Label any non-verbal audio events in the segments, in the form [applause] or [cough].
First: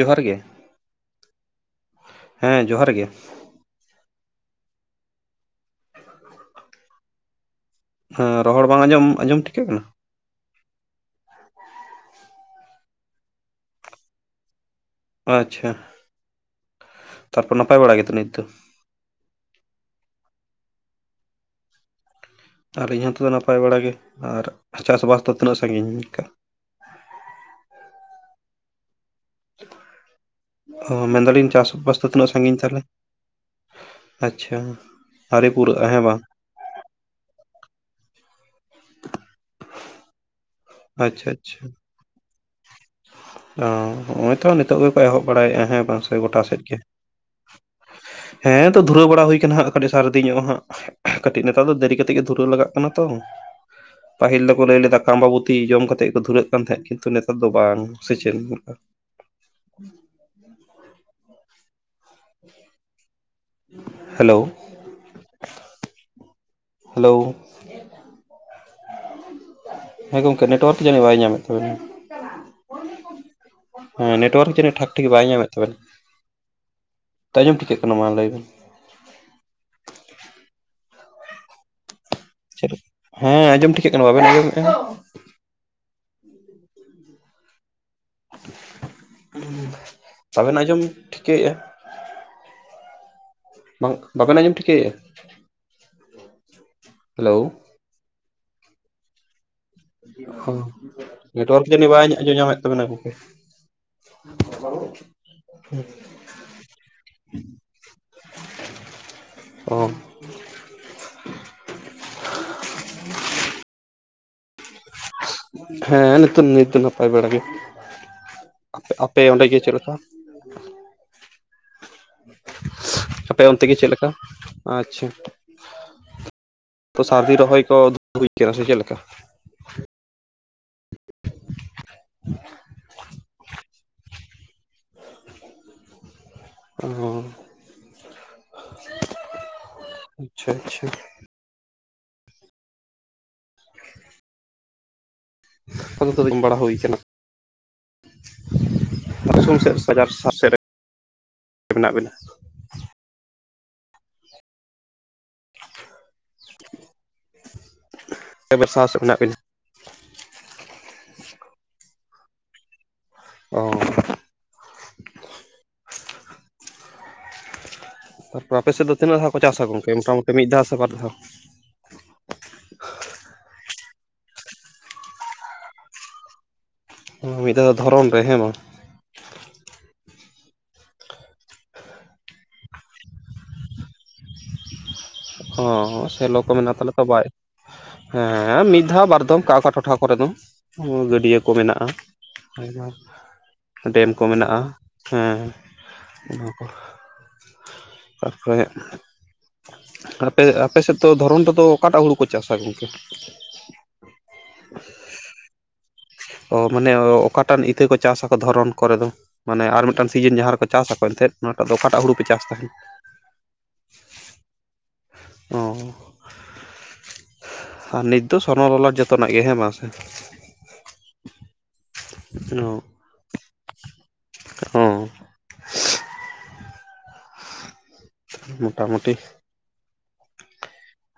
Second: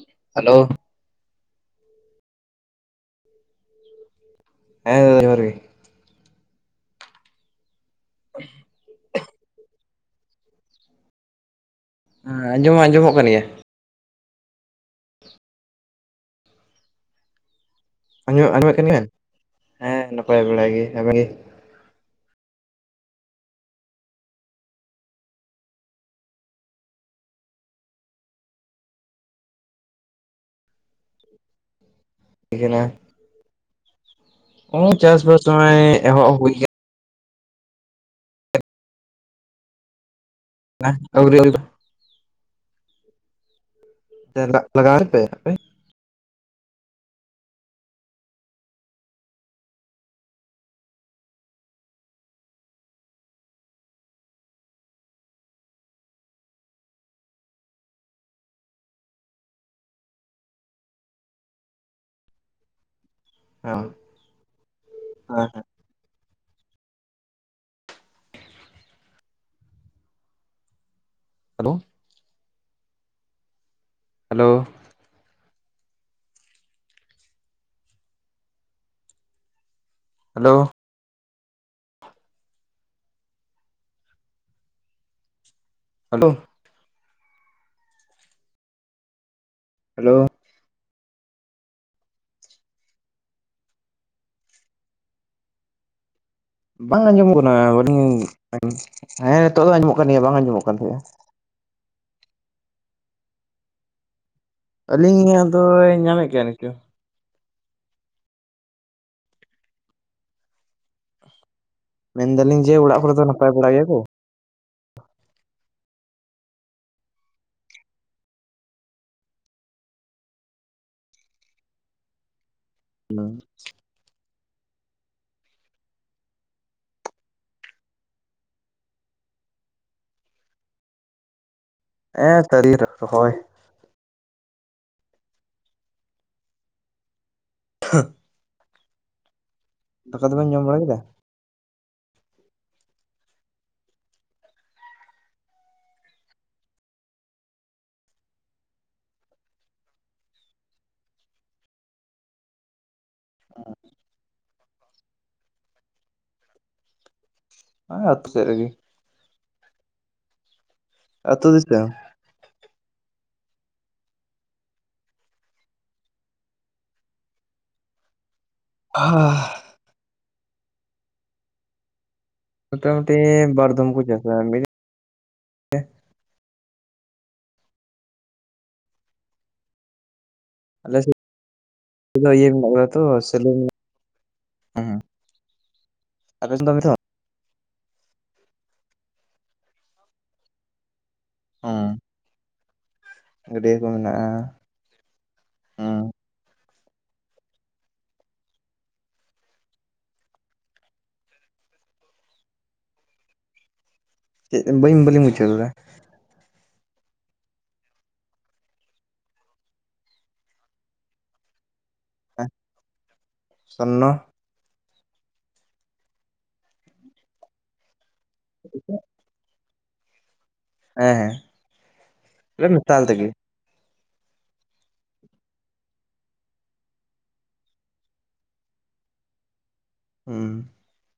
ᱡᱚᱦᱟᱨ ᱜᱮ ᱾ ᱦᱮᱞᱳ ᱦᱮᱸ ᱡᱚᱦᱟᱨ ᱜᱮ ᱾ ᱦᱮᱸ ᱫᱟᱫᱟ ᱡᱚᱦᱟᱨ ᱜᱮ ᱾ ᱦᱮᱸ ᱨᱚᱦᱚᱲ ᱵᱟᱝ ᱟᱸᱡᱚᱢ ᱟᱸᱡᱚᱢ ᱴᱷᱤᱠᱟᱹᱜ ᱠᱟᱱᱟ? ᱦᱮᱸ ᱟᱸᱡᱚᱢ ᱦᱚᱸ ᱟᱸᱡᱚᱢᱚᱜ ᱠᱟᱱ ᱜᱮᱭᱟ ᱾ ᱟᱪᱪᱷᱟ, ᱛᱟᱨ ᱯᱚᱨ, ᱱᱟᱯᱟᱭ ᱵᱟᱲᱟ ᱜᱮ? ᱾ ᱟᱸᱡᱚᱢᱚᱜ, ᱟᱸᱡᱚᱢ ᱠᱟᱱ ᱜᱮᱭᱟ? ᱦᱮᱸ, ᱱᱟᱯᱟᱭ ᱵᱟᱲᱟ ᱜᱮ ᱾ ᱟᱵᱮᱱ ᱜᱮ? ᱟᱨ, ᱤᱧ ᱦᱚᱸᱛᱚ, ᱱᱟᱯᱟᱭ ᱵᱟᱲᱟ ᱜᱮ, ᱟᱨ ᱪᱟᱥᱵᱟᱥ ᱫᱚ, ᱛᱤᱱᱟᱹᱜ ᱥᱟᱺᱜᱤᱧ ᱞᱮᱠᱟ? [inaudible] ᱚᱼ ᱢᱮᱱᱫᱟᱞᱤᱧ ᱪᱟᱥ ᱵᱟᱥ ᱫᱚ, ᱛᱤᱱᱟᱹᱜ? ᱪᱤᱠᱟᱹ ᱥᱟᱹᱜᱤᱧ ᱛᱟᱦᱚᱞᱮ ᱠᱟᱱᱟ? ᱾ ᱟᱪᱪᱷᱟ, ᱱᱚᱜᱼᱚᱭ ᱪᱟᱥᱵᱟᱥ ᱟᱹᱨᱤ ᱯᱩᱨᱟᱹᱜᱼᱟ, ᱱᱚᱜᱼᱚᱭ ᱦᱮᱸ ᱵᱟᱝ ᱾ ᱮᱦᱚᱵ ᱦᱩᱭ [unintelligible] [unintelligible] ᱚᱸᱼ ᱦᱚᱸᱜᱼᱚᱭ ᱛᱚ, ᱱᱤᱛᱚᱜ ᱜᱮ ᱠᱚ, ᱞᱟᱜᱟᱣ ᱯᱮ ᱮᱦᱚᱵ ᱵᱟᱲᱟᱭ ᱟᱯᱮ ᱮᱫᱼᱟ, ᱦᱮᱸ ᱵᱟᱝ ᱥᱮ ᱜᱳᱴᱟ ᱥᱮᱫ ᱜᱮ ᱾ ᱦᱮᱸᱼ ᱛᱚ, ᱫᱷᱩᱨᱟᱹᱣ ᱵᱟᱲᱟ ᱦᱩᱭ ᱟᱠᱟᱱᱟ ᱦᱟᱸᱜ, ᱠᱟᱹᱴᱤᱡ ᱥᱟᱨᱫᱤ, ᱧᱚᱜ ᱦᱟᱸᱜ ᱾ ᱠᱟᱹᱴᱤᱡ, ᱱᱮᱛᱟᱨ ᱫᱚ, ᱫᱮᱨᱤ ᱠᱟᱛᱮᱜ ᱜᱮ, ᱫᱷᱩᱨᱟᱹᱣ ᱞᱟᱜᱟᱜ ᱠᱟᱱᱟ ᱛᱚ ᱾ ᱯᱟᱹᱦᱤᱞ ᱫᱚ ᱠᱚ, ᱞᱟᱹᱭ ᱞᱮᱫᱟ, ᱠᱟᱢᱵᱟᱵᱩᱛᱤ ᱡᱚᱢ ᱠᱟᱛᱮᱫ ᱠᱚ, ᱫᱷᱩᱨᱟᱹᱜ ᱠᱟᱱ ᱛᱟᱦᱮᱸᱫ, ᱠᱤᱱᱛᱩ ᱱᱮᱛᱟᱨ ᱫᱚ, ᱵᱟᱝ ᱾ ᱥᱮ ᱪᱮᱫ [inaudible] [unintelligible] ᱟᱸᱶ, ᱦᱮᱞᱳ ᱟᱸᱼᱦᱮᱸ᱾ ᱦᱟᱼᱞᱟᱹᱣ ᱾ ᱥᱟᱸᱜᱮ ᱫᱟᱣ [inaudible] ᱦᱮᱸᱼᱜᱚᱢᱠᱮ, ᱱᱮᱴᱳᱣᱟᱨᱠ ᱡᱟᱹᱱᱤᱡ, ᱵᱟᱭ ᱧᱟᱢᱮᱫ ᱦᱮᱞᱳ ᱛᱟᱵᱮᱱᱟ ᱾ ᱦᱮᱸ, ᱦᱮᱞᱳ ᱱᱮᱴᱣᱟᱨᱠ ᱡᱟᱱᱤᱪ, ᱴᱷᱟᱠ ᱾ ᱴᱷᱤᱠ, ᱵᱟᱭ ᱧᱟᱢᱮᱫ ᱛᱟᱵᱮᱱᱟ, ᱛᱚ, ᱟᱸᱡᱚᱢ ᱴᱷᱤᱠᱟᱹᱜ ᱠᱟᱱᱟ, ᱢᱟ, ᱞᱟᱹᱭ ᱵᱮᱱ ᱾ ᱦᱟᱞᱳᱻ ᱾ [unintelligible] ᱦᱮᱸᱻ, ᱟᱸᱡᱚᱢ ᱴᱷᱤᱠᱟᱹᱜ ᱠᱟᱱᱟ, ᱵᱟᱵᱮᱱ ᱟᱸᱡᱚᱢᱮᱫᱼᱟ? ᱟᱸᱻᱪᱷᱟ ᱾ ᱦᱮᱞᱳ [unintelligible] [unintelligible] ᱩ-ᱝᱦᱩᱸ ᱾ ᱦᱟᱻᱞᱳ ᱾ ᱵᱟᱵᱮᱱ, ᱟᱸᱡᱚᱢ ᱴᱷᱤᱠᱟᱹ ᱭᱮᱜᱼᱟ ᱾ ᱵᱟᱝ, ᱵᱟᱵᱮᱱ ᱟᱸᱡᱚᱢ ᱴᱷᱤᱠᱟᱹ ᱭᱮᱜᱼᱟ? ᱵᱟᱝ ᱦᱮᱞᱳ ᱟᱸᱡᱚᱢᱚᱜ ᱠᱟᱱᱟ, ᱵᱟᱹᱞᱤᱧ, ᱮᱸᱻ ᱦᱮᱸᱼᱱᱤᱛᱚᱜ ᱫᱚ, ᱟᱸᱡᱚᱢᱚᱜ ᱠᱟᱱ ᱜᱮᱭᱟ ᱵᱟᱝ ᱚᱼ, ᱟᱸᱡᱚᱢᱚᱜ ᱠᱟᱱ ᱛᱟᱦᱮᱸᱜᱼᱟ ᱱᱮᱴᱣᱟᱨᱠ ᱡᱟᱹᱱᱤᱡ, ᱵᱟᱭ ᱟᱸᱡᱚᱢ ᱧᱟᱢᱮᱫ ᱛᱟᱵᱮᱱᱟ, ᱜᱚᱝᱠᱮ ᱾ ᱟᱹᱞᱤᱧᱟᱜ ᱫᱚᱭ, ᱧᱟᱢᱮᱫ ᱜᱮᱭᱟ, ᱱᱤᱛᱚᱜ [unintelligible] ᱚᱼ ᱾ ᱢᱮᱱ ᱮᱫᱟᱹᱞᱤᱧ ᱡᱮ, ᱚᱲᱟᱜ ᱠᱚᱨᱮ ᱫᱚ, ᱱᱟᱯᱟᱭ ᱵᱟᱲᱟ ᱜᱮᱭᱟ ᱠᱚ ᱾ [unintelligible] ᱦᱮᱸᱼᱱᱤᱛᱚᱜ, ᱱᱤᱛ ᱫᱚ, ᱱᱟᱯᱟᱭ ᱵᱮᱲᱟ ᱜᱮ, ᱟᱯ ᱟᱯᱮ ᱚᱸᱰᱮ ᱜᱮ, ᱪᱮᱫ ᱞᱮᱠᱟ? [unintelligible] ᱟᱯᱮ ᱚᱱᱛᱮ ᱜᱮ, ᱪᱮᱫ ᱞᱮᱠᱟ? ᱟᱪᱪᱷᱟ, ᱛᱚ, ᱥᱟᱨᱫᱤ ᱨᱚᱦᱚᱭ ᱠᱚ, [unintelligible] ᱦᱩᱭ ᱠᱟᱱᱟ ᱥᱮ, ᱪᱮᱫ ᱞᱮᱠᱟ? [inaudible] ᱮᱸᱻ ᱛᱟᱹᱨᱤ ᱨᱮ, [inaudible] ᱨᱚᱦᱚᱭ ᱩᱸᱻ ᱾ ᱠᱷ-ᱟᱸᱦ ᱾ [inaudible] ᱫᱟᱠᱟ ᱫᱚ ᱟᱪᱪᱷᱟ ᱵᱮᱱ, ᱡᱚᱢ ᱵᱟᱲᱟ ᱟᱪᱪᱷᱟ ᱠᱮᱫᱟ? ᱠᱩᱞ ᱠᱚᱫᱚ [unintelligible] ᱵᱟᱲᱟ ᱦᱩᱭ ᱟᱠᱟᱱᱟ ᱾ ᱵᱟᱛᱨᱩᱢ ᱥᱮᱫ, [unintelligible] ᱥᱟᱡᱟᱨ ᱥᱟᱦᱟᱨ ᱥᱮᱫ ᱨᱮ, ᱢᱮᱱᱟᱜ ᱵᱤᱱᱟ ᱾ ᱟ ᱻ ᱾ ᱦᱮᱸ ᱟᱹᱛᱩ ᱥᱮᱫ [unintelligible] ᱨᱮᱜᱮ ᱮᱵᱟᱨ [unintelligible] ᱥᱟᱦᱟᱨ ᱥᱮᱫ ᱨᱮ ᱢᱮᱱᱟᱜ ᱵᱮᱱᱟ ᱾ ᱟᱹᱛᱩ ᱫᱤᱥᱟᱹᱢ ᱚᱸ ᱛᱟᱨᱯᱚᱨ ᱟᱯᱮ ᱥᱮᱫ ᱫᱚ ᱛᱤᱱᱟᱹᱜ ᱫᱷᱟᱣ ᱠᱚ ᱦᱟᱻ ᱪᱟᱥᱟ ᱜᱚᱝᱠᱮ ᱢᱚᱴᱟᱢᱩᱴᱤ ᱢᱤᱫ ᱫᱷᱟᱣ ᱥᱮ ᱵᱟᱨ ᱫᱷᱟᱣ? ᱢᱚᱴᱟᱢᱩᱴᱤ ᱵᱟᱨᱫᱚᱢ ᱠᱚ ᱪᱟᱥᱟ ᱢᱮᱫᱤᱱᱼᱼ ᱢᱤᱫ ᱫᱷᱟᱣ ᱫᱚ ᱫᱷᱚᱨᱚᱱ ᱨᱮ ᱦᱮᱸ ᱵᱟᱝ ᱟᱞᱮ ᱥᱮᱫ [inaudible] ᱤᱭᱟᱹ ᱢᱮᱱᱟᱜᱼᱟ ᱛᱚ ᱥᱮᱞᱳ ᱢᱮᱱᱟᱜ ᱦᱚᱸ ᱦᱚᱸ ᱦᱚᱸ ᱥᱮᱞᱚ ᱠᱚ ᱢᱮᱱᱟᱜ ᱛᱟᱦᱞᱦᱮ ᱛᱚ ᱵᱟᱭ ᱦᱮᱸ ᱢᱤᱫ ᱫᱷᱟᱣ ᱵᱟᱨ ᱫᱚᱢ ᱚᱠᱟ ᱚᱠᱟ ᱴᱚᱴᱷᱟ ᱠᱚᱨᱮ ᱫᱚ ᱜᱟᱹᱰᱭᱟᱹ ᱠᱚ ᱢᱮᱱᱟᱜᱼᱟ᱾ ᱦᱩᱸ ᱟᱨᱢᱟ ᱰᱮᱢ ᱠᱚ ᱢᱮᱱᱟᱜᱼᱟ ᱦᱮᱸ ᱦᱩᱸ ᱚᱱᱟᱼᱼ ᱛᱟᱨᱯᱚᱨᱮ ᱟᱯᱮ ᱟᱯᱮ ᱥᱮᱫ ᱫᱚ ᱫᱷᱚᱨᱚᱱ ᱨᱮᱫᱚ ᱚᱠᱟᱴᱟᱜ ᱦᱩᱲᱩ ᱠᱚ ᱪᱟᱥᱟ ᱜᱚᱝᱠᱮ? ᱪᱮᱫ ᱵᱟᱹᱧ ᱵᱟᱹᱞᱤᱧ ᱵᱩᱡᱷᱟᱹᱣ ᱞᱮᱫᱟ ᱚ ᱢᱟᱱᱮ ᱚ ᱚᱠᱟᱴᱟᱜ ᱤᱛᱟᱹ ᱠᱚ ᱪᱟᱥᱟᱠᱚ ᱫᱷᱚᱨᱚᱱ ᱠᱚᱨᱮ ᱫᱚ ᱢᱟᱱᱮ ᱟᱨ ᱢᱤᱫᱴᱟᱱ ᱥᱤᱡᱤᱱ ᱡᱟᱦᱟᱸ ᱨᱮᱠᱚ ᱪᱟᱥᱟᱠᱚ ᱮᱱᱛᱮᱫ ᱚᱱᱟᱴᱟᱜ ᱫᱚ ᱚᱠᱟᱴᱟᱜ ᱦᱩᱲᱩ ᱯᱮ ᱪᱟᱥ ᱦᱮᱸ ᱛᱟᱸᱦᱮᱫ? ᱥᱚᱨᱱᱚ ᱚᱻ ᱟᱨ ᱱᱤᱛ ᱫᱚ ᱥᱚᱨᱱᱚ ᱞᱚᱞᱟᱴ ᱡᱚᱛ ᱡᱚᱛᱚᱱᱟᱜ ᱜᱮ ᱦᱮᱸ ᱢᱟ ᱥᱮ ᱦᱮᱸ ᱚ ᱦᱮᱸ ᱢᱮᱛᱟᱞ ᱛᱮᱜᱮ ᱦᱚᱸ ᱢᱚᱴᱟᱢᱩᱴᱤ ᱦᱩᱸ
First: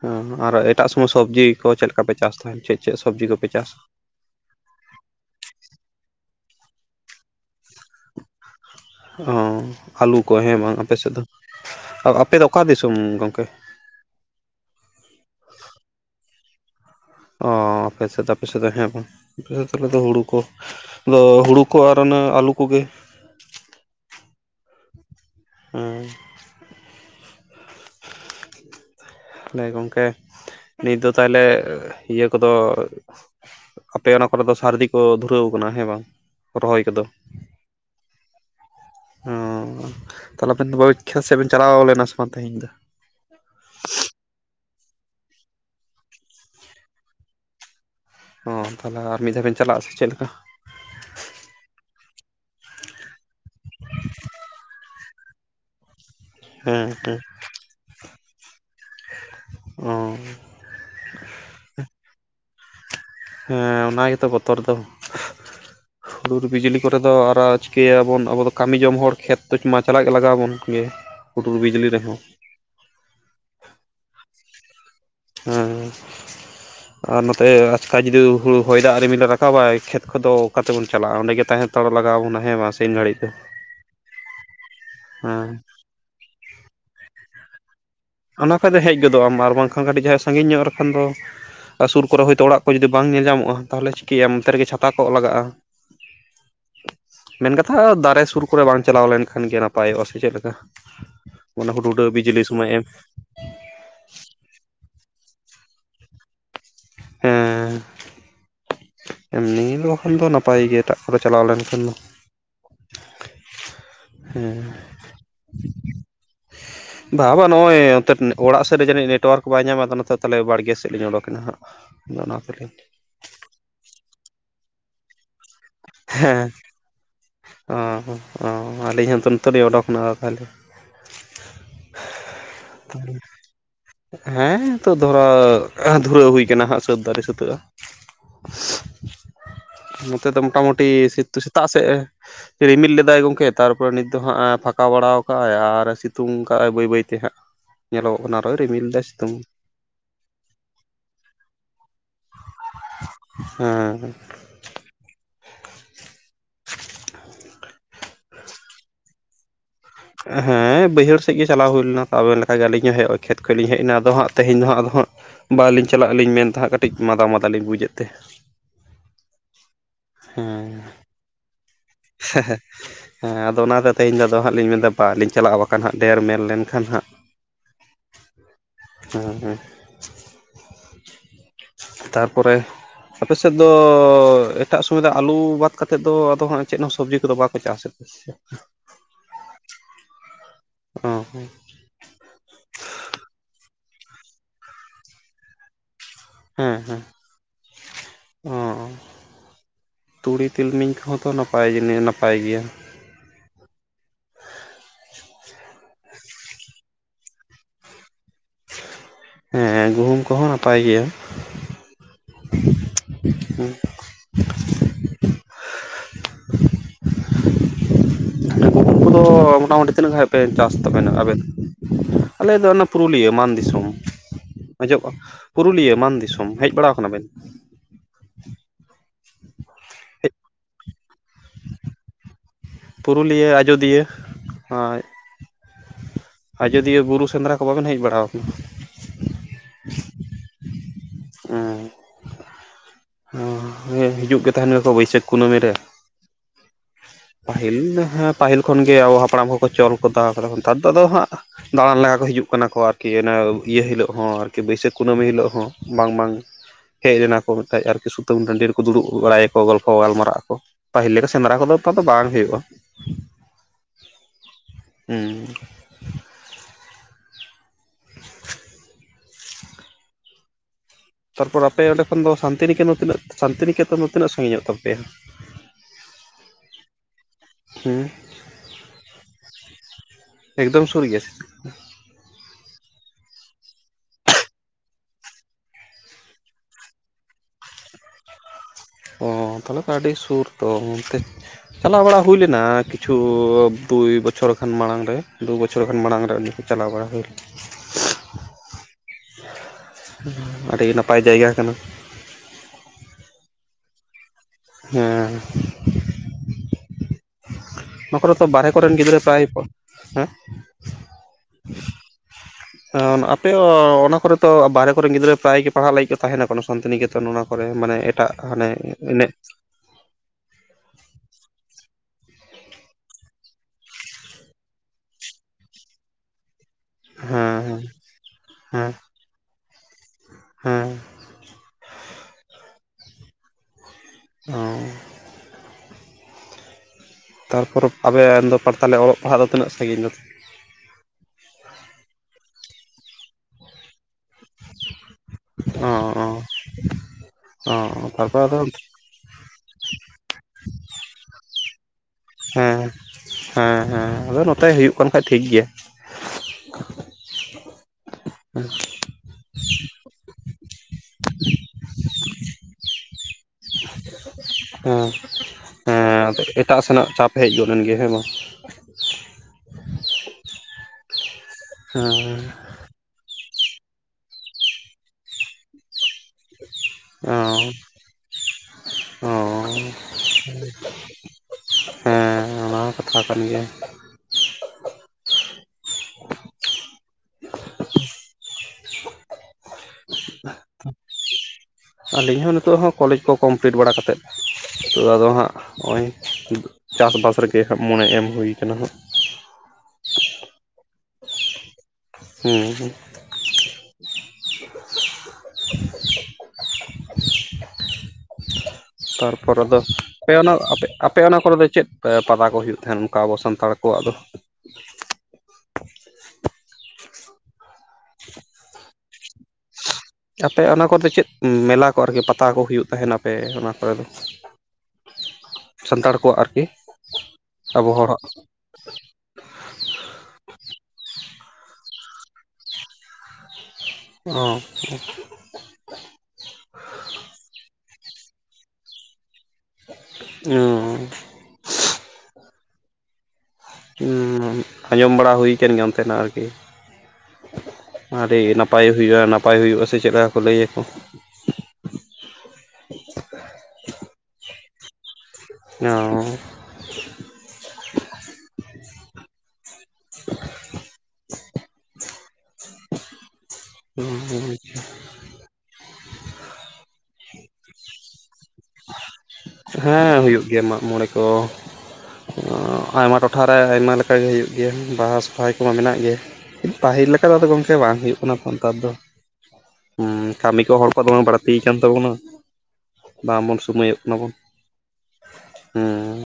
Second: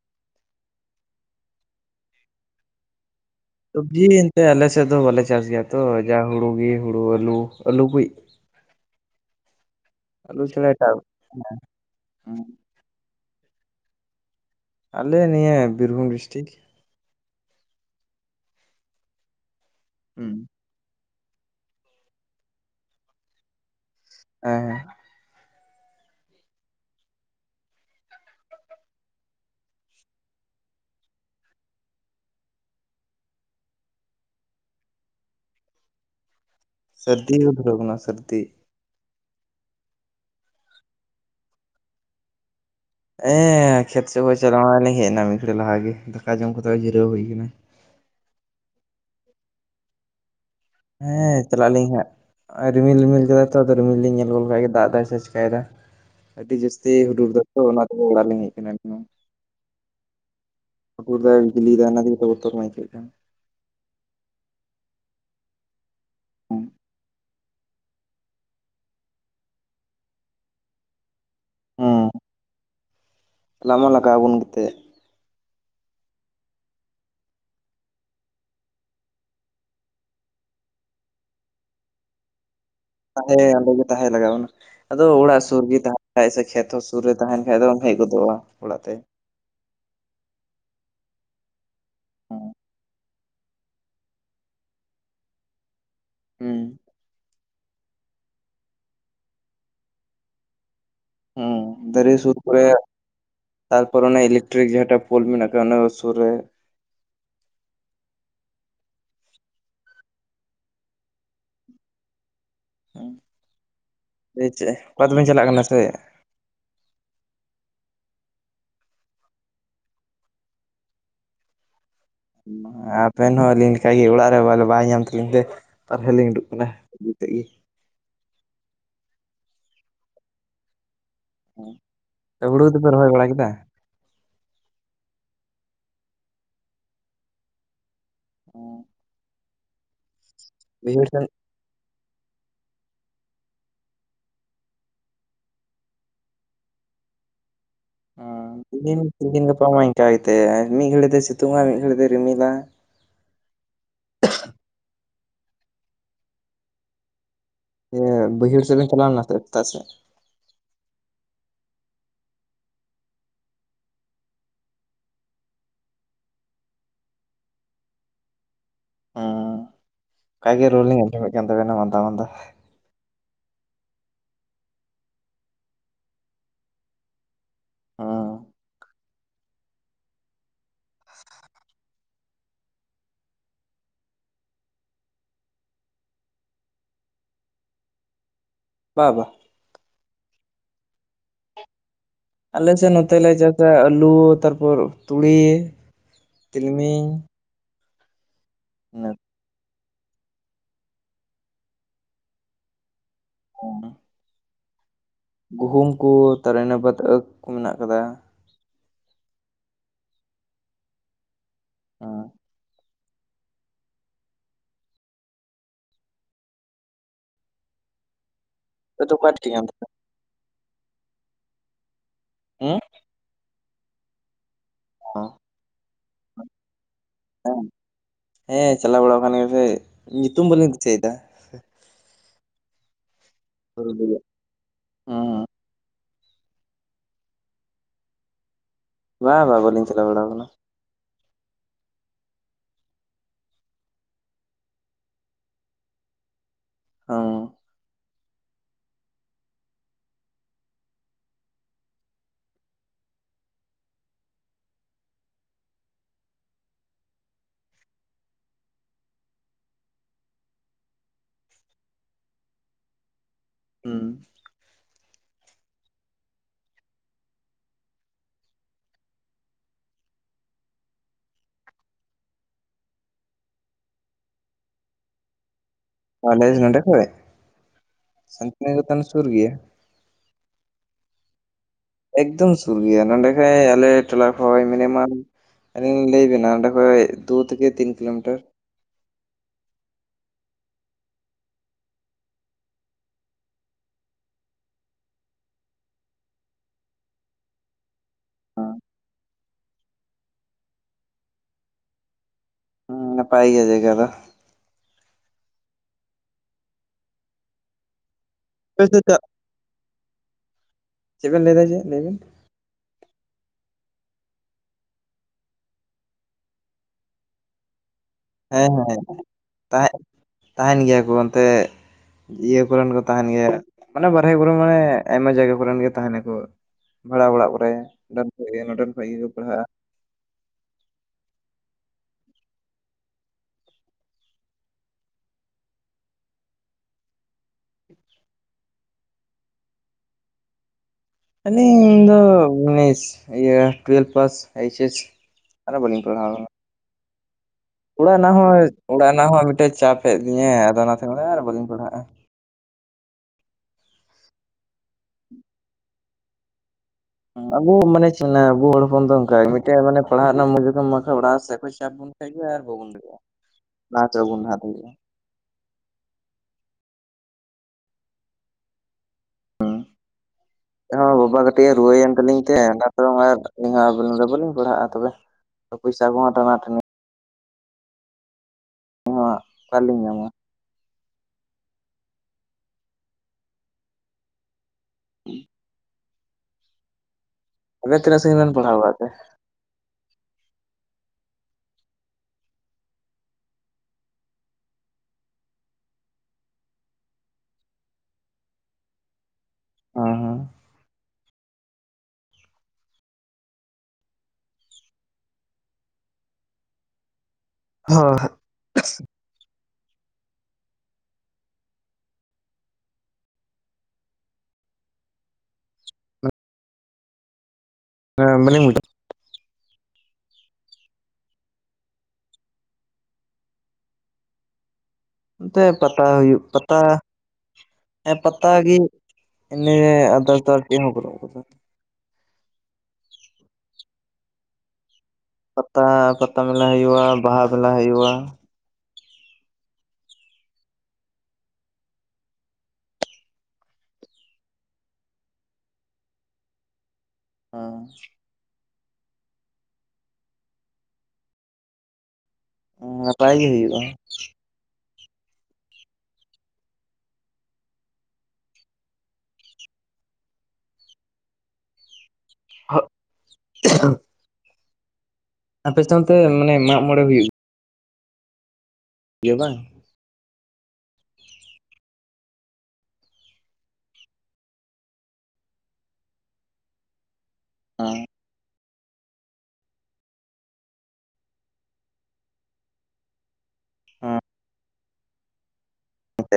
ᱦᱮᱸ ᱟᱨ ᱮᱴᱟᱜ ᱥᱚᱢᱚᱭ ᱥᱚᱵᱽᱡᱤ ᱠᱚ ᱪᱮᱫ ᱞᱮᱠᱟ ᱯᱮ ᱪᱟᱥ ᱛᱟᱦᱮᱱ ᱪᱮᱫ ᱪᱮᱫ ᱥᱚᱵᱽᱡᱤ ᱠᱚᱯᱮ ᱪᱟᱥᱼᱼ ᱡᱮ ᱮᱱᱛᱮᱜ ᱟᱞᱮᱥᱮᱫ ᱫᱚ ᱵᱟᱞᱮ ᱪᱟᱥ ᱜᱮᱭᱟ ᱛᱚ ᱡᱟ ᱦᱩᱲᱩᱜᱤ ᱦᱩᱲᱩ ᱟᱹᱞᱩ ᱟᱹᱞᱩ ᱠᱩᱡ ᱚᱻ ᱟᱹᱞᱩ ᱠᱚ ᱦᱮᱸ ᱪᱷᱟᱲᱟ ᱵᱟᱝ ᱟᱯᱮ ᱮᱴᱟᱜ ᱥᱮᱫ ᱫᱚ ᱟᱯᱮ ᱦᱩᱸ ᱫᱚ ᱚᱠᱟ ᱫᱤᱥᱚᱢ ᱜᱚᱝᱠᱮ? ᱟᱞᱮ ᱱᱤᱭᱟᱹ ᱵᱤᱨᱵᱷᱩᱢ ᱰᱤᱥᱴᱤᱠ ᱚᱻ ᱟᱯᱮ ᱥᱮᱫ ᱫᱚ ᱟᱯᱮ ᱥᱮᱫ ᱦᱮᱸ ᱵᱟᱝ ᱟᱞᱮ ᱥᱮᱫ ᱫᱚ ᱦᱩᱲᱩ ᱦᱩᱸ ᱠᱚ ᱾ ᱟᱫᱚ ᱦᱩᱲᱩ ᱠᱚ ᱟᱨ ᱚᱱᱮ ᱟᱹᱞᱩ ᱠᱚᱜᱮ ᱦᱮᱸ ᱦᱮᱸ ᱮᱸ ᱞᱮ ᱜᱚᱝᱠᱮ ᱱᱤᱛ ᱫᱚ ᱛᱟᱦᱚᱞᱮ ᱤᱭᱟᱹ ᱠᱚᱫᱚᱼᱼ ᱟᱯᱮ ᱚᱱᱟ ᱠᱚᱨᱮ ᱫᱚ ᱥᱟᱨᱫᱤ ᱠᱚ ᱫᱷᱩᱨᱟᱹᱣ ᱠᱟᱱᱟ ᱦᱮᱸ ᱵᱟᱝ ᱨᱚᱦᱚᱭ ᱠᱚᱫᱚ? ᱠᱩ ᱫᱷᱩᱨᱟᱹᱣ ᱠᱟᱱᱟ ᱥᱟᱨᱫᱤ ᱚᱻ ᱛᱟᱞᱦᱮ ᱟᱵᱮᱱ ᱫᱚ ᱠᱷᱮᱛ ᱥᱮᱫ ᱵᱮᱱ ᱪᱟᱞᱟᱣ ᱞᱮᱱᱟ ᱥᱮ ᱵᱟᱝ ᱛᱮᱦᱮᱧ ᱫᱚ? ᱦᱮᱸ ᱠᱷᱮᱛ ᱥᱮᱫ ᱠᱷᱚᱱ ᱪᱟᱞᱟᱣ ᱞᱮᱱᱟ ᱞᱤᱧ ᱦᱮᱡ ᱮᱱᱟ ᱢᱤᱫ ᱜᱷᱟᱹᱲᱤᱡ ᱞᱟᱦᱟ ᱜᱮ ᱫᱟᱠᱟ ᱡᱚᱢ ᱠᱟᱛᱮᱜ ᱡᱤᱨᱟᱹᱣ ᱦᱩᱭ ᱠᱟᱱᱟ᱾ ᱦᱴᱚ ᱛᱟᱞᱦᱮ ᱟᱨ ᱢᱤᱫ ᱫᱷᱟᱣ ᱵᱮᱱ ᱪᱟᱞᱟᱜᱼᱟ ᱥᱮ ᱪᱮᱫ ᱞᱮᱠᱟ? ᱦᱮᱸ ᱪᱟᱞᱟᱜ ᱟᱞᱤᱧ ᱦᱟᱸᱜ। ᱱᱚᱜᱼᱚᱭ ᱨᱤᱢᱤᱞ ᱨᱤᱢᱤᱞ ᱠᱟᱫᱟᱭ ᱛᱚ ᱟᱫᱚ ᱨᱤᱢᱤᱞ ᱞᱤᱧ ᱧᱮᱞ ᱜᱚᱫ ᱠᱟᱡ ᱜᱮ ᱫᱟᱜ ᱫᱟᱭ ᱥᱮ ᱪᱤᱠᱟᱭ ᱫᱟᱭ ᱟᱹᱰᱤ ᱦᱮᱸ ᱡᱟᱹᱥᱛᱤ ᱦᱮᱸ ᱦᱩᱰᱩᱨ ᱫᱟᱛᱚ ᱚᱱᱟᱛᱮ ᱚᱲᱟᱜ ᱞᱤᱧ ᱦᱮᱡ ᱠᱟᱱᱟ ᱟᱞᱤᱧ ᱦᱚᱸ ᱚ ᱦᱩᱰᱩᱨ ᱫᱟᱭ ᱵᱤᱡᱽᱞᱤ ᱫᱟᱭ ᱚᱱᱟ ᱛᱮᱜᱮ ᱛᱚ ᱵᱚᱛᱚᱨ ᱢᱟ ᱟᱹᱠᱟᱹᱜ ᱠᱟᱱ। ᱦᱮᱸ ᱚᱱᱟ ᱜᱮᱛᱚ ᱵᱚᱛᱚᱨ ᱫᱚ ᱾ ᱦᱩᱰᱩᱨ ᱦᱮᱸ ᱵᱤᱡᱽᱞᱤ ᱠᱚᱨᱮ ᱫᱚ ᱟᱨᱚ ᱪᱤᱠᱟᱹᱭᱟᱵᱚᱱ ᱟᱵᱚ ᱫᱚ ᱠᱟᱹᱢᱤ ᱡᱚᱢ ᱦᱚᱲ ᱠᱷᱮᱛ ᱛᱚ ᱢᱟ ᱪᱟᱞᱟᱜ ᱜᱮ ᱞᱟᱜᱟᱣ ᱟᱵᱚᱱ ᱜᱮ। ᱦᱩᱰᱩᱨ ᱵᱤᱡᱽᱞᱤ ᱦᱮᱸ ᱨᱮᱦᱚᱸ। ᱪᱟᱞᱟᱜ ᱢᱟ ᱞᱟᱜᱟᱣ ᱟᱵᱚᱱ ᱜᱮᱛᱮ। ᱦᱮᱸ। ᱟᱨ ᱱᱚᱛᱮ ᱟᱪᱠᱟ ᱡᱩᱫᱤ ᱦᱩᱲᱩ ᱦᱚᱭ ᱫᱟᱜ ᱨᱤᱢᱤᱞᱮ ᱨᱟᱠᱟᱵᱟᱭ ᱠᱷᱮᱛ ᱠᱚᱫᱚ ᱚᱠᱟ ᱛᱮᱵᱚᱱ ᱪᱟᱞᱟᱜᱼᱟ ᱚᱸᱰᱮ ᱜᱮ ᱛᱟᱦᱮᱸᱼᱼ ᱦᱟᱛᱟᱲ ᱞᱟᱜᱟᱣ ᱟᱵᱚᱱᱟ ᱦᱮᱸ ᱵᱟᱝ ᱥᱮ। ᱛᱟᱦᱮᱸ ᱚᱸᱰᱮ ᱜᱮ ᱛᱟᱦᱮᱸ ᱞᱟᱜᱟᱣ ᱟᱵᱚᱱᱟ ᱟᱫᱚ ᱚᱲᱟᱜ ᱦᱮᱸ ᱥᱩᱨᱜᱮ ᱛᱟᱦᱮᱸ ᱠᱷᱮᱛ ᱦᱚᱸ ᱥᱩᱨ ᱨᱮ ᱛᱟᱦᱮᱱ ᱠᱷᱟᱡ ᱫᱚ ᱦᱮᱡ ᱜᱚᱫᱚᱜ ᱚᱱᱟ ᱠᱷᱟᱡ ᱫᱚ ᱦᱮᱡ ᱜᱚᱫᱚᱜ ᱟᱢ ᱟᱨ ᱵᱟᱝᱠᱷᱟᱱ ᱠᱟᱹᱴᱤᱡ ᱡᱟᱦᱟᱸᱭ ᱥᱟᱺᱜᱤᱧ ᱧᱚᱜ ᱨᱮᱠᱷᱟᱱ ᱫᱚ ᱟᱨ ᱥᱩᱨ ᱠᱚᱨᱮ ᱦᱚᱭᱛᱳ ᱚᱲᱟᱜ ᱠᱚ ᱡᱩᱫᱤ ᱵᱟᱝ ᱧᱮᱞ ᱧᱟᱢᱚᱜᱼᱟ ᱛᱟᱦᱚᱞᱮ ᱪᱤᱠᱟᱹᱭᱟᱢ ᱚᱱᱛᱮ ᱨᱮᱜᱮ ᱪᱷᱟᱛᱟ ᱠᱚᱜ ᱞᱟᱜᱟᱜᱼᱟ᱾ ᱦᱩᱸ ᱢᱮᱱ ᱠᱟᱛᱷᱟ ᱫᱟᱨᱮ ᱥᱩᱨ ᱠᱚᱨᱮ ᱵᱟᱝ ᱪᱟᱞᱟᱣ ᱞᱮᱱᱠᱷᱟᱱ ᱜᱮ ᱱᱟᱯᱟᱭᱚᱜᱼᱟ ᱥᱮ ᱪᱮᱫ ᱞᱮᱠᱟ᱾ ᱦᱩᱸ ᱚᱱᱟ ᱦᱩᱰᱦᱩᱰᱟᱹᱣ ᱫᱟᱨᱮ ᱥᱩᱨ ᱵᱤᱡᱽᱞᱤ ᱠᱚᱨᱮ ᱥᱚᱢᱚᱭ ᱮᱢ ᱛᱟᱨᱯᱚᱨ ᱚᱱᱟ ᱤᱞᱮᱠᱴᱨᱤᱠ ᱡᱟᱦᱟᱸᱴᱟᱜ ᱯᱳᱞ ᱢᱮᱱᱟᱜ ᱠᱟᱜ-ᱟ ᱚᱱᱟ ᱥᱩᱨ ᱨᱮ ᱦᱮᱸᱻ ᱮᱢᱱᱤ ᱵᱟᱠᱷᱟᱱ ᱫᱚ ᱱᱟᱯᱟᱭ ᱜᱮ ᱮᱴᱟᱜ ᱠᱚᱨᱮ ᱪᱟᱞᱟᱣ ᱞᱮᱱᱠᱷᱟᱱ ᱫᱚ᱾ ᱪᱮᱫ ᱚᱠᱟ ᱛᱮᱵᱤᱱ ᱪᱟᱞᱟᱜ ᱠᱟᱱᱟ ᱥᱮ? ᱵᱟᱝ ᱟᱸᱡᱚᱢᱚᱜ ᱠᱟᱱᱟ ᱵᱟ ᱵᱟᱝ ᱱᱚᱜᱼᱚᱭ ᱱᱚᱛᱮ ᱚᱲᱟᱜ ᱥᱮᱫ ᱨᱮ ᱡᱟᱹᱱᱤᱡ ᱱᱮᱴᱟᱣᱟᱨᱠᱚ ᱵᱟᱭ ᱧᱟᱢᱟ ᱱᱚᱛᱮ ᱛᱟᱦᱚᱞᱮ ᱵᱟᱲᱜᱮ ᱥᱮᱫ ᱞᱤᱧ ᱚᱰᱚᱠ ᱱᱟ ᱦᱟᱜ ᱵᱟᱝ ᱟᱸᱡᱚᱢᱚᱜ ᱠᱟᱱᱟ ᱟᱵᱮᱱ ᱦᱚ ᱟᱞᱤᱧ ᱞᱮᱠᱟ ᱜᱮ ᱚᱲᱟᱜ ᱨᱮ ᱵᱟᱭ ᱧᱟᱢ ᱛᱟᱞᱤᱧ ᱛᱮ ᱵᱟᱨᱦᱮ ᱞᱤᱧ ᱩᱰᱩᱠ ᱦᱮᱸ ᱠᱟᱱᱟ ᱤᱛᱮᱫ ᱜᱮ ᱚ ᱦᱚ ᱚ ᱟᱹᱞᱤᱧ ᱦᱚ ᱱᱤᱛᱚᱜ ᱞᱤᱧ ᱚᱰᱚᱠ ᱱᱟ ᱛᱟᱦᱚᱞᱮ ᱦᱳᱲᱳ ᱫᱚᱯᱮ ᱨᱚᱦᱚᱭ ᱵᱟᱲᱟ ᱠᱮᱫᱟ? ᱦᱮᱸ ᱱᱤᱛᱚᱜ ᱫᱷᱚᱨᱟ ᱫᱷᱩᱨᱟᱹᱣ ᱦᱩᱭ ᱠᱟᱱᱟ ᱦᱟᱸᱜ ᱥᱟᱹᱛ ᱫᱚ ᱟᱹᱣᱨᱤ ᱥᱟᱹᱛᱟᱹᱜᱼᱟ᱾ ᱚᱸ ᱱᱚᱛᱮ ᱫᱚ ᱢᱚᱴᱟᱢᱩᱴᱤ ᱥᱮᱱ ᱥᱮᱛᱟᱜ ᱥᱮᱫ ᱮᱼᱼ ᱨᱤᱢᱤᱞ ᱞᱮᱫᱟᱭ ᱜᱚᱝᱠᱮ ᱛᱟᱨᱯᱚᱨᱮ ᱱᱤᱛ ᱫᱚ ᱦᱟᱸᱜ ᱯᱷᱟᱠᱟ ᱵᱟᱲᱟᱣ ᱠᱟᱜᱼ ᱟᱭ ᱟᱨ ᱥᱤᱛᱩᱝ ᱠᱟᱜᱼᱟᱭ ᱵᱟᱹᱭ-ᱵᱟᱹᱭᱛᱮ ᱦᱟᱸᱜ ᱵᱟᱝ ᱟᱸᱡᱚᱢᱚᱜ ᱠᱟᱱᱟ ᱟᱨᱚᱭ ᱨᱤᱢᱤᱞ ᱫᱟᱭ ᱛ ᱥᱤᱛᱩᱝ ᱛᱦᱫᱤᱱ ᱜᱟᱯᱟ ᱢᱟ ᱤᱱᱠᱟ ᱛᱮ ᱟᱭ ᱢᱤᱫ ᱜᱷᱟ. ᱲᱤᱡ ᱛᱮ ᱥᱤᱛᱩᱝᱼᱟᱭ ᱢᱤᱫ ᱜᱷᱟ. ᱲᱤᱡ ᱛᱮᱭ ᱨᱤᱢᱤᱞᱟ ᱦᱮᱸᱻᱦᱮᱸ ᱵᱟᱹᱭᱦᱟᱹᱲ ᱥᱮᱫ ᱵᱮᱱ ᱪᱟᱞᱟᱣ ᱞᱮᱱᱟ ᱥᱮ ᱥᱮᱛᱟᱜ ᱥᱮᱫ? ᱦᱮᱸ ᱵᱟᱹᱭᱦᱟᱹᱲ ᱥᱮᱫ ᱜᱮ ᱪᱟᱞᱟᱣ ᱦᱩᱭ ᱞᱮᱱᱟ ᱟᱵᱮᱱ ᱞᱮᱠᱟ ᱜᱮ ᱟᱹᱞᱤᱧ ᱦᱮᱡ ᱠᱷᱮᱛ ᱠᱷᱚᱱ ᱞᱤᱧ ᱦᱮᱡ ᱮᱱᱟ ᱟᱫᱚ ᱦᱟᱸᱜ ᱛᱮᱦᱮᱧ ᱫᱚ ᱦᱟᱸᱜ ᱟᱫᱚ ᱦᱟᱸᱜ ᱵᱟᱞᱤᱧ ᱪᱟᱞᱟᱜ ᱟᱹᱞᱤᱧ ᱢᱮᱱᱫᱟ ᱦᱟᱸᱜ ᱠᱟᱹᱴᱤᱡ ᱢᱟᱫᱟ-ᱢᱟᱫᱟ ᱞᱤᱧ ᱵᱩᱡ ᱮᱫ ᱛᱮ᱾ ᱦᱩᱸ ᱚᱱᱠᱟ ᱜᱮ ᱦᱮᱸ ᱨᱚᱲ ᱞᱤᱧ ᱟᱡᱚᱢ ᱮᱫ ᱠᱟᱱ ᱛᱟᱵᱮᱱᱟ ᱢᱟᱫᱟ-ᱢᱟᱫᱟ᱾ ᱦᱮᱸ ᱟᱫᱚ ᱚᱱᱟ ᱛᱮ ᱛᱮᱦᱮᱧ ᱫᱟᱫᱟ ᱦᱟᱸᱜ ᱞᱤᱧ ᱢᱮᱱ ᱮᱫᱟ ᱵᱟ ᱞᱤᱧ ᱪᱟᱞᱟᱜᱼᱟ ᱵᱟᱠᱷᱟᱱ ᱦᱟᱸᱜ ᱰᱷᱮᱨ ᱢᱮᱱ ᱞᱮᱱ ᱠᱷᱟᱱ ᱦᱟᱸᱜ ᱵᱟᱝ ᱟᱸᱡᱚᱢᱚᱜ ᱠᱟᱱᱟ ᱦᱩᱸᱻ ᱦᱩᱸ-ᱦᱩᱸ ᱛᱟᱨᱯᱚᱨᱮ ᱟᱯᱮ ᱥᱮᱫ ᱫᱚ ᱮᱴᱟᱜ ᱥᱚᱢᱚᱭ ᱫᱚ ᱟᱹᱞᱩ ᱵᱟᱫ ᱠᱟᱛᱮᱫ ᱫᱚ ᱟᱫᱚ ᱦᱟᱸᱜ ᱪᱮᱫ ᱦᱚᱸ ᱥᱚᱵᱽᱡᱤ ᱠᱚ ᱫᱚ ᱵᱟᱠᱚ ᱪᱟᱥᱮᱫ ᱥᱮ ᱪᱮᱫ ᱵᱟ-ᱵᱟ ᱚᱦᱚ ᱟᱞᱮ ᱥᱮᱫ ᱱᱚᱛᱮ ᱞᱮ ᱪᱟᱥᱟ ᱟᱹᱞᱩ, ᱛᱟᱨᱯᱚᱨ ᱛᱩᱲᱤ, ᱛᱤᱞᱢᱤᱧ ᱚᱻ ᱤᱱᱟᱹ ᱛᱩᱲᱤ ᱛᱤᱞᱢᱤᱧ ᱠᱚ ᱦᱚᱸ ᱛᱚ ᱱᱟᱯᱟᱭ-ᱱᱟᱯᱟᱭ ᱜᱮᱭᱟ᱾ ᱵᱟᱝ ᱟᱸᱡᱚᱢᱚᱜ ᱠᱟᱱᱟ ᱜᱩᱦᱩᱢ ᱠᱚ ᱛᱟᱨᱟᱭᱮᱱᱟ ᱵᱟᱹᱫ ᱟᱸᱠ ᱠᱚ ᱢᱮᱱᱟᱜ ᱟᱠᱟᱫᱟ ᱦᱮᱸ ᱜᱩᱦᱩᱢ ᱠᱚ ᱦᱚᱸ ᱱᱟᱯᱟᱭ ᱜᱮᱭᱟ᱾ ᱦᱩᱸ ᱦᱩᱸ ᱟᱯᱮ ᱫᱚ ᱚᱠᱟ ᱨᱮᱯᱮ ᱟᱫᱚ ᱧᱟᱢ ᱫᱟ ᱢᱚᱴᱟ ᱢᱩᱴᱤ ᱛᱤᱱᱟᱹᱜ ᱜᱟᱱ ᱯᱮ ᱪᱟᱥ ᱛᱟᱹᱵᱮᱱᱟ ᱟᱹᱵᱮᱱ ᱟᱞᱮ ᱫᱚ ᱦᱩᱸ ᱚᱱᱟ ᱯᱩᱨᱩᱞᱤᱭᱟᱹ ᱢᱟᱱ ᱫᱤᱥᱚᱢ ᱟᱸᱡᱚᱢᱚᱜᱼᱟ ᱦᱮᱸ ᱯᱩᱨᱩᱞᱤᱭᱟᱹ ᱢᱟᱱ ᱫᱤᱥᱚᱢ ᱦᱮᱡ ᱵᱟᱲᱟᱣ ᱚᱱᱟ ᱵᱮᱫ ᱦᱮᱸ ᱪᱟᱞᱟᱣ ᱵᱟᱲᱟ ᱠᱟᱱ ᱜᱮᱭᱟ ᱥᱮ ᱦᱮᱡ ᱧᱩᱛᱩᱢ ᱵᱟᱹᱞᱤᱧ ᱫᱤᱥᱟᱹᱭ ᱫᱟ᱾ ᱯᱩᱨᱩᱞᱤᱭᱟᱹ ᱟᱡᱚᱫᱤᱭᱟᱹ ᱦᱚᱭ᱾ ᱦᱩᱸ ᱟᱡᱚᱫᱤᱭᱟᱹ ᱵᱩᱨᱩ ᱥᱮᱸᱫᱽᱨᱟ ᱠᱚ ᱵᱟᱹᱵᱮᱱ ᱦᱮᱡ ᱵᱟᱲᱟᱣ ᱠᱟᱱᱟ? ᱵᱟ ᱵᱟ ᱵᱟᱹᱞᱤᱧ ᱪᱟᱞᱟᱣ ᱵᱟᱲᱟ ᱠᱟᱱᱟ᱾ ᱚᱸᱭ᱾ ᱦᱩᱸ ᱦᱩᱸ ᱦᱤᱡᱩᱜ ᱜᱮ ᱛᱟᱦᱮᱸᱱ ᱜᱮᱭᱟ ᱠᱚ ᱵᱟᱹᱭᱥᱟᱹᱠᱷ ᱠᱩᱱᱟᱹᱢᱤ ᱨᱮ? ᱦᱩᱸ ᱯᱟᱹᱦᱤᱞ ᱫᱚ ᱦᱮᱸ ᱯᱟᱹᱦᱤᱞ ᱠᱷᱚᱱ ᱜᱮ ᱟᱵᱚ ᱦᱟᱯᱲᱟᱢ ᱠᱚ ᱠᱚ ᱪᱚᱞ ᱠᱚᱫᱟᱣ ᱠᱟᱫᱟ ᱠᱚ ᱱᱮᱛᱟᱨ ᱫᱚ ᱟᱫᱚ ᱦᱟᱸᱜ ᱫᱟᱬᱟᱱ ᱞᱮᱠᱟ ᱠᱚ ᱦᱤᱡᱩᱜ ᱠᱟᱱᱟ ᱠᱚ ᱟᱨᱠᱤ ᱚᱱᱟ ᱤᱭᱟᱹ ᱦᱤᱞᱚᱜ ᱦᱚᱸ ᱟᱨᱠᱤ ᱵᱟᱹᱭᱥᱟᱹᱠ ᱠᱩᱱᱟᱹᱢᱤ ᱦᱤᱞᱚᱜ ᱦᱚᱸ᱾ ᱵᱟᱝ ᱵᱟᱝ ᱦᱮᱡ ᱞᱮᱱᱟ ᱠᱚ ᱢᱮᱛᱟᱡ ᱟᱨ ᱥᱩᱛᱟᱹᱢ ᱴᱟᱺᱰᱤ ᱨᱮ ᱠᱚ ᱫᱩᱲᱩᱵ ᱵᱟᱲᱟᱭᱟ ᱠᱚ ᱜᱚᱞᱯᱷᱚ ᱜᱟᱞᱢᱟᱨᱟᱜ ᱟᱠᱚ ᱯᱟᱹᱦᱤᱞ ᱞᱮᱠᱟ ᱥᱮᱸᱫᱽᱨᱟ ᱠᱚ ᱫᱚ ᱱᱤᱛᱚᱜ ᱫᱚ ᱵᱟᱝ ᱦᱩᱭᱩᱜᱼᱟ᱾ [inaudible] ᱦᱩᱸ᱾ ᱦᱩᱸ᱾ ᱛᱟᱨᱯᱚᱨ ᱟᱯᱮ ᱚᱸᱰᱮ ᱠᱷᱚᱱ ᱫᱚ ᱥᱟᱱᱛᱤᱱᱤᱠᱮᱛᱚᱱ ᱛᱤᱱᱟᱹᱜ ᱥᱟᱱᱛᱤᱱᱤᱠᱮᱛᱚᱱ ᱫᱚ ᱛᱤᱱᱟᱹᱜ ᱥᱟᱺᱜᱤᱧ ᱚᱜ ᱛᱟᱯᱮᱭᱟ? ᱟᱞᱮ ᱱᱚᱰᱮ ᱠᱷᱚᱡ ᱦᱩᱸ ᱥᱟᱱᱛᱤᱱᱤᱠᱮᱛᱚᱱ ᱥᱩᱨ ᱜᱮᱭᱟ᱾ ᱮᱠᱫᱚᱢ ᱥᱩᱨ ᱜᱮᱭᱟ ᱥᱮ ᱪᱮᱫ? ᱮᱠᱫᱚᱢ ᱥᱩᱨ ᱜᱮᱭᱟ ᱱᱚᱰᱮ ᱠᱷᱚᱡ ᱟᱞᱮ ᱴᱚᱞᱟ ᱠᱷᱚᱡ ᱢᱤᱱᱤᱢᱟᱢ ᱟᱹᱞᱤᱧ ᱞᱤᱧ ᱞᱟᱹᱭ ᱟᱹᱵᱮᱱᱟ ᱚᱸᱰᱮ ᱠᱷᱚᱡ ᱫᱩ ᱛᱷᱮᱠᱮ ᱛᱤᱱ ᱠᱤᱞᱚ ᱢᱤᱴᱟᱹᱨ ᱚ ᱛᱟᱦᱚᱞᱮ ᱛᱚ ᱟᱹᱰᱤ ᱥᱩᱨ ᱛᱚ ᱚᱱᱛᱮ ᱪᱟᱞᱟᱣ ᱵᱟᱲᱟ ᱦᱩᱭ ᱞᱮᱱᱟ ᱠᱤᱪᱷᱩ ᱫᱩᱭ ᱵᱚᱪᱷᱚᱨ ᱠᱷᱟᱱ ᱢᱟᱲᱟᱝ ᱨᱮ ᱫᱩ ᱵᱚᱪᱷᱚᱨ ᱠᱷᱟᱱ ᱢᱟᱲᱟᱝ ᱨᱮ ᱩᱱ ᱪᱟᱞᱟᱣ ᱵᱟᱲᱟ ᱦᱩᱭ ᱞᱮᱱᱟ᱾ ᱦᱩᱸ ᱟᱹᱰᱤ ᱱᱟᱯᱟᱭ ᱡᱟᱭᱜᱟ ᱠᱟᱱᱟ᱾ ᱦᱩᱸ ᱱᱟᱯᱟᱭ ᱜᱮᱭᱟ ᱡᱟᱭᱜᱟ ᱫᱚ᱾ ᱡᱮᱸ᱾ ᱱᱚᱣᱟ ᱠᱚᱨᱮ ᱛᱚ ᱵᱟᱦᱨᱮ ᱠᱚ ᱨᱮᱱ ᱜᱤᱫᱽᱨᱟᱹ ᱯᱨᱟᱭ, ᱦᱮᱸ? ᱪᱮᱫ ᱵᱮᱱ ᱞᱟᱹᱭ ᱮᱫᱟ ᱡᱮ ᱞᱟᱹᱭ ᱵᱮᱱ ᱮᱸ ᱟᱯᱮ ᱚᱱᱟ ᱠᱚ ᱨᱮ ᱛᱚ ᱵᱟᱦᱨᱮ ᱠᱚ ᱨᱮᱱ ᱜᱤᱫᱽᱨᱟᱹ ᱯᱨᱟᱭ ᱜᱮ ᱯᱟᱲᱦᱟᱜ ᱞᱟᱹᱜᱤᱫ ᱠᱚ ᱛᱟᱦᱮᱸᱱᱟ ᱠᱚ ᱥᱟᱱᱛᱤᱱᱤᱠᱮᱛᱚᱱ ᱚᱱᱟ ᱠᱚ ᱨᱮ ᱢᱟᱱᱮ ᱮᱴᱟᱜ ᱦᱟᱱᱮ ᱦᱮᱸ ᱦᱮᱸ ᱮᱱᱮᱡ ᱛᱟᱦᱮᱸᱜ ᱛᱟᱦᱮᱸᱱ ᱜᱮᱭᱟ ᱠᱚ ᱱᱚᱛᱮ ᱤᱭᱟᱹ ᱠᱚᱨᱮᱱ ᱠᱚ ᱛᱟᱦᱮᱸᱱ ᱜᱮᱭᱟ ᱢᱟᱱᱮ ᱵᱟᱦᱨᱮ ᱠᱚ ᱨᱮᱱ ᱢᱟᱱᱮ ᱟᱭᱢᱟ ᱡᱟᱭᱜᱟ ᱠᱚ ᱨᱮᱱ ᱜᱮ ᱛᱟᱦᱮᱹᱱ ᱟᱠᱚ᱾ ᱵᱷᱟᱲᱟ ᱚᱲᱟᱜ ᱦᱮᱸ ᱠᱚᱨᱮ, ᱱᱚᱰᱮᱱ ᱠᱚ ᱤᱭᱟᱹ ᱦᱮᱸ ᱱᱚᱰᱮᱱ ᱦᱮᱸ ᱠᱚ ᱤᱭᱟᱹ ᱯᱟᱲᱦᱟᱜᱼᱟ᱾ ᱦᱮᱸ᱾ ᱚ᱾ ᱛᱟᱨᱯᱚᱨ ᱟᱹᱵᱮᱱ ᱫᱚ ᱯᱟᱨᱛᱟᱞᱮ ᱚᱞᱚᱜ ᱯᱟᱲᱦᱟᱜ ᱫᱚ ᱛᱤᱱᱟᱹᱜ ᱥᱟᱺᱜᱤᱧ ᱜᱮ ᱫᱚ? ᱟᱹᱞᱤᱧ ᱫᱚ ᱢᱟᱱᱮᱥ ᱤᱭᱟᱹ ᱴᱩᱭᱮᱞ ᱯᱟᱥ ᱮᱭᱤᱪ ᱮᱥ ᱟᱨᱚ ᱵᱟᱹᱞᱤᱧ ᱯᱟᱲᱦᱟᱣ ᱠᱟᱱᱟ᱾ [unintelligible] ᱚᱲᱟᱜ ᱨᱮᱱᱟᱜ ᱛᱟᱨᱯᱚᱨ ᱦᱚᱸ ᱟᱫᱚ ᱚᱲᱟᱜ ᱨᱮᱱᱟᱜ ᱦᱚᱸ ᱢᱤᱫᱴᱮᱡ ᱪᱟᱯ ᱦᱮᱡ ᱟᱫᱤᱧᱟᱹ ᱟᱫᱚ ᱚᱱᱟᱛᱮ ᱢᱟᱱᱮ ᱟᱨ ᱵᱟᱹᱞᱤᱧ ᱯᱟᱲᱦᱟᱜᱼᱟ᱾ ᱦᱮᱸ ᱦᱮᱸ ᱦᱮᱸ ᱟᱫᱚ ᱱᱚᱛᱮ ᱦᱩᱭᱩᱜ ᱠᱟᱱ ᱠᱷᱟᱡ ᱴᱷᱤᱠ ᱜᱮᱭᱟ᱾ ᱦᱩᱸ ᱟᱵᱩ ᱢᱟᱱᱮ ᱪᱤᱱᱟ ᱟᱵᱩ ᱦᱚᱲ ᱠᱷᱚᱱ ᱫᱚ ᱚᱝᱠᱟ ᱜᱤ ᱴᱤᱫ ᱴᱮᱡ ᱢᱟᱱ ᱯᱟᱲᱦᱟᱣ ᱨᱮᱱᱟᱜ ᱢᱩᱡ ᱚᱲᱟᱜ ᱥᱮ ᱪᱟᱯ ᱵᱚᱱ ᱠᱷᱟᱡ ᱜᱮ ᱟᱨ ᱵᱟᱵᱚᱱ ᱫᱩᱲᱩᱵᱼᱟ᱾ ᱱᱟᱪ [unintelligible] ᱵᱷᱟᱞᱮᱭᱟ᱾ ᱦᱩᱸ᱾ ᱦᱮᱸ ᱮᱴᱟᱜ ᱥᱮᱱᱟᱜ ᱪᱟᱯ ᱦᱮᱡ ᱜᱚᱫ ᱮᱱᱜᱮᱭᱟ ᱦᱮᱸ ᱵᱟᱝ? ᱦᱩᱸ ᱮᱦᱚ ᱵᱟᱵᱟ ᱠᱟᱹᱴᱤᱡ ᱨᱩᱣᱟᱹᱭᱮᱱ ᱛᱟᱞᱤᱧ ᱦᱮᱸ ᱛᱮ ᱟᱫᱚ ᱟᱫᱚ [unintelligible] ᱵᱟᱹᱞᱤᱧ ᱯᱟᱲᱦᱟᱜᱼᱟ ᱛᱚᱵᱮ ᱯᱚᱭᱥᱟ ᱠᱚᱦᱚᱸ ᱴᱟᱱᱟ-ᱴᱟᱱᱤ ᱚ ᱦᱚᱸ ᱚᱻ ᱚᱠᱟᱨᱮᱞᱤᱧ ᱧᱟᱢᱟ ᱦᱮᱸ ᱚᱱᱟ ᱦᱚᱸ ᱠᱟᱛᱷᱟ ᱠᱟᱱ ᱜᱮᱭᱟᱹ [unintelligible] ᱟᱵᱮ ᱛᱱᱟᱹ ᱥᱟᱺᱜᱧ ᱵᱮᱱ ᱯᱟᱲᱦᱟᱣ ᱠᱟᱜ ᱛᱮ ᱟᱹᱞᱤᱧ ᱦᱚᱸ ᱱᱤᱛᱚᱜ ᱦᱚᱸ ᱠᱚᱞᱮᱡᱽ ᱠᱚ ᱠᱚᱢᱯᱞᱤᱴ ᱵᱟᱲᱟ ᱠᱟᱛᱮᱫ ᱱᱚᱜ ᱟᱫᱚ ᱦᱟᱸᱜ ᱱᱚᱜᱼᱚᱸᱚᱭ ᱪᱟᱥᱵᱟᱥ ᱨᱮᱜᱮ ᱦᱟᱸᱜ ᱢᱚᱱᱮ ᱮᱢ ᱦᱩᱭ ᱟᱠᱟᱱᱟ ᱦᱟᱸᱜ ᱦᱩᱸ ᱦᱩᱸ ᱦᱩᱸ ᱦᱩᱸ ᱦᱳ ᱛᱟᱨᱯᱚᱨ ᱟᱫᱚ ᱟᱯᱮ ᱚᱱᱟᱯᱮ ᱟᱯᱮ ᱚᱱᱟ ᱠᱚᱨᱮ ᱫᱚ ᱪᱮᱫ ᱯᱟᱛᱟ ᱠᱚ ᱦᱩᱭᱩᱜ ᱛᱟᱦᱮᱸᱱ ᱚᱱᱠᱟ ᱟᱵᱚ ᱥᱟᱱᱛᱟᱲ ᱠᱚᱣᱟᱜ ᱫᱚ ᱦᱮᱸ ᱵᱟᱹᱞᱮᱧ ᱵᱩᱡᱫᱟ ᱟᱯᱮ ᱚᱱᱟ ᱠᱚᱨᱮ ᱫᱚ ᱪᱮᱫ ᱢᱮᱞᱟ ᱠᱚ ᱟᱨᱠᱤ ᱯᱟᱛᱟ ᱠᱚ ᱦᱩᱭᱩᱜ ᱛᱟᱦᱮᱱᱟᱯᱮ ᱚᱱᱟ ᱠᱚᱨᱮ ᱫᱚ ᱱᱛᱮ ᱯᱟᱛᱟ ᱥᱟᱱᱛᱟᱲ ᱠᱚᱣᱟᱜ ᱦᱩᱭᱩᱜ ᱟᱨᱠᱤ ᱯᱟᱛᱟ ᱟᱵᱚ ᱦᱮᱸ ᱦᱚᱲᱟᱜ ᱯᱟᱛᱟ ᱜᱮ ᱤᱱᱟᱹ ᱟᱫᱚ ᱛᱚ ᱪᱮᱫ ᱦᱚᱸ ᱵᱟᱹᱱᱩᱜ ᱠᱟᱫᱟ ᱚ ᱯᱟᱛᱟ ᱯᱟᱛᱟ ᱢᱮᱞᱟ ᱦᱩᱭᱩᱜᱼᱟ ᱵᱟᱦᱟ ᱢᱮᱞᱟ ᱦᱩᱭᱩᱜᱼᱟ ᱚᱻ ᱟᱸᱡᱚᱢ ᱵᱟᱲᱟ ᱦᱩᱭ ᱠᱟᱱ ᱜᱮᱭᱟ ᱚᱱᱛᱮᱱᱟᱜ ᱟᱨᱠᱤ ᱦᱟᱸ ᱟᱹᱰᱤ ᱱᱟᱯᱟᱭ ᱦᱩᱭᱩᱜᱼᱟ ᱱᱟᱯᱟᱭ ᱦᱩᱭᱩᱜᱼᱟ ᱥᱮ ᱪᱮᱫ ᱞᱮᱠᱟ ᱠᱚ ᱞᱟᱹᱭᱟᱠᱚ ᱱᱟᱯᱟᱭ ᱜᱮ ᱦᱩᱭᱩᱜᱼᱟ ᱚ [unintelligible] [unintelligible] ᱟᱯᱮ ᱥᱮ ᱚᱱᱛᱮ ᱢᱟᱱᱮ ᱢᱟᱜ ᱢᱚᱬᱮ ᱦᱩᱭᱩᱜᱼᱟ ᱜᱮᱭᱟ ᱵᱟᱝ ᱦᱮᱸ ᱦᱩᱭᱩᱜ ᱜᱮᱭᱟ ᱢᱟᱜᱢᱚᱬᱮ ᱠᱚ ᱟᱭᱢᱟ ᱴᱚᱴᱷᱟᱨᱮ ᱟᱭᱢᱟ ᱞᱮᱠᱮ ᱦᱩᱭᱩᱜ ᱜᱮᱭᱟ ᱵᱟᱦᱟ ᱥᱚᱦᱚᱨᱟᱭ ᱠᱚᱢᱟ ᱢᱮᱱᱟᱜ ᱜᱮᱭᱟ ᱯᱦᱤᱞ ᱞᱮᱠᱟ ᱫᱚ ᱟᱫᱚ ᱜᱚᱝᱠᱮ ᱠᱮ ᱦᱮᱸ ᱵᱟᱝ ᱦᱩᱭᱩᱜ ᱠᱟᱱᱟ ᱱᱮᱛᱟᱨ ᱫᱚ ᱦᱩ ᱠᱟᱹᱢᱤ ᱠᱚ ᱦᱚᱲ ᱠᱚ ᱫᱚᱢᱮ ᱵᱟᱹᱲᱛᱤᱭᱟᱠᱟᱱ ᱛᱟᱵᱚᱱᱟ ᱵᱟᱝᱵᱚᱱ ᱥᱢᱚᱭᱚᱜ ᱠᱟᱱᱟ ᱵᱚᱱ ᱦᱮᱸ ᱦᱩᱸ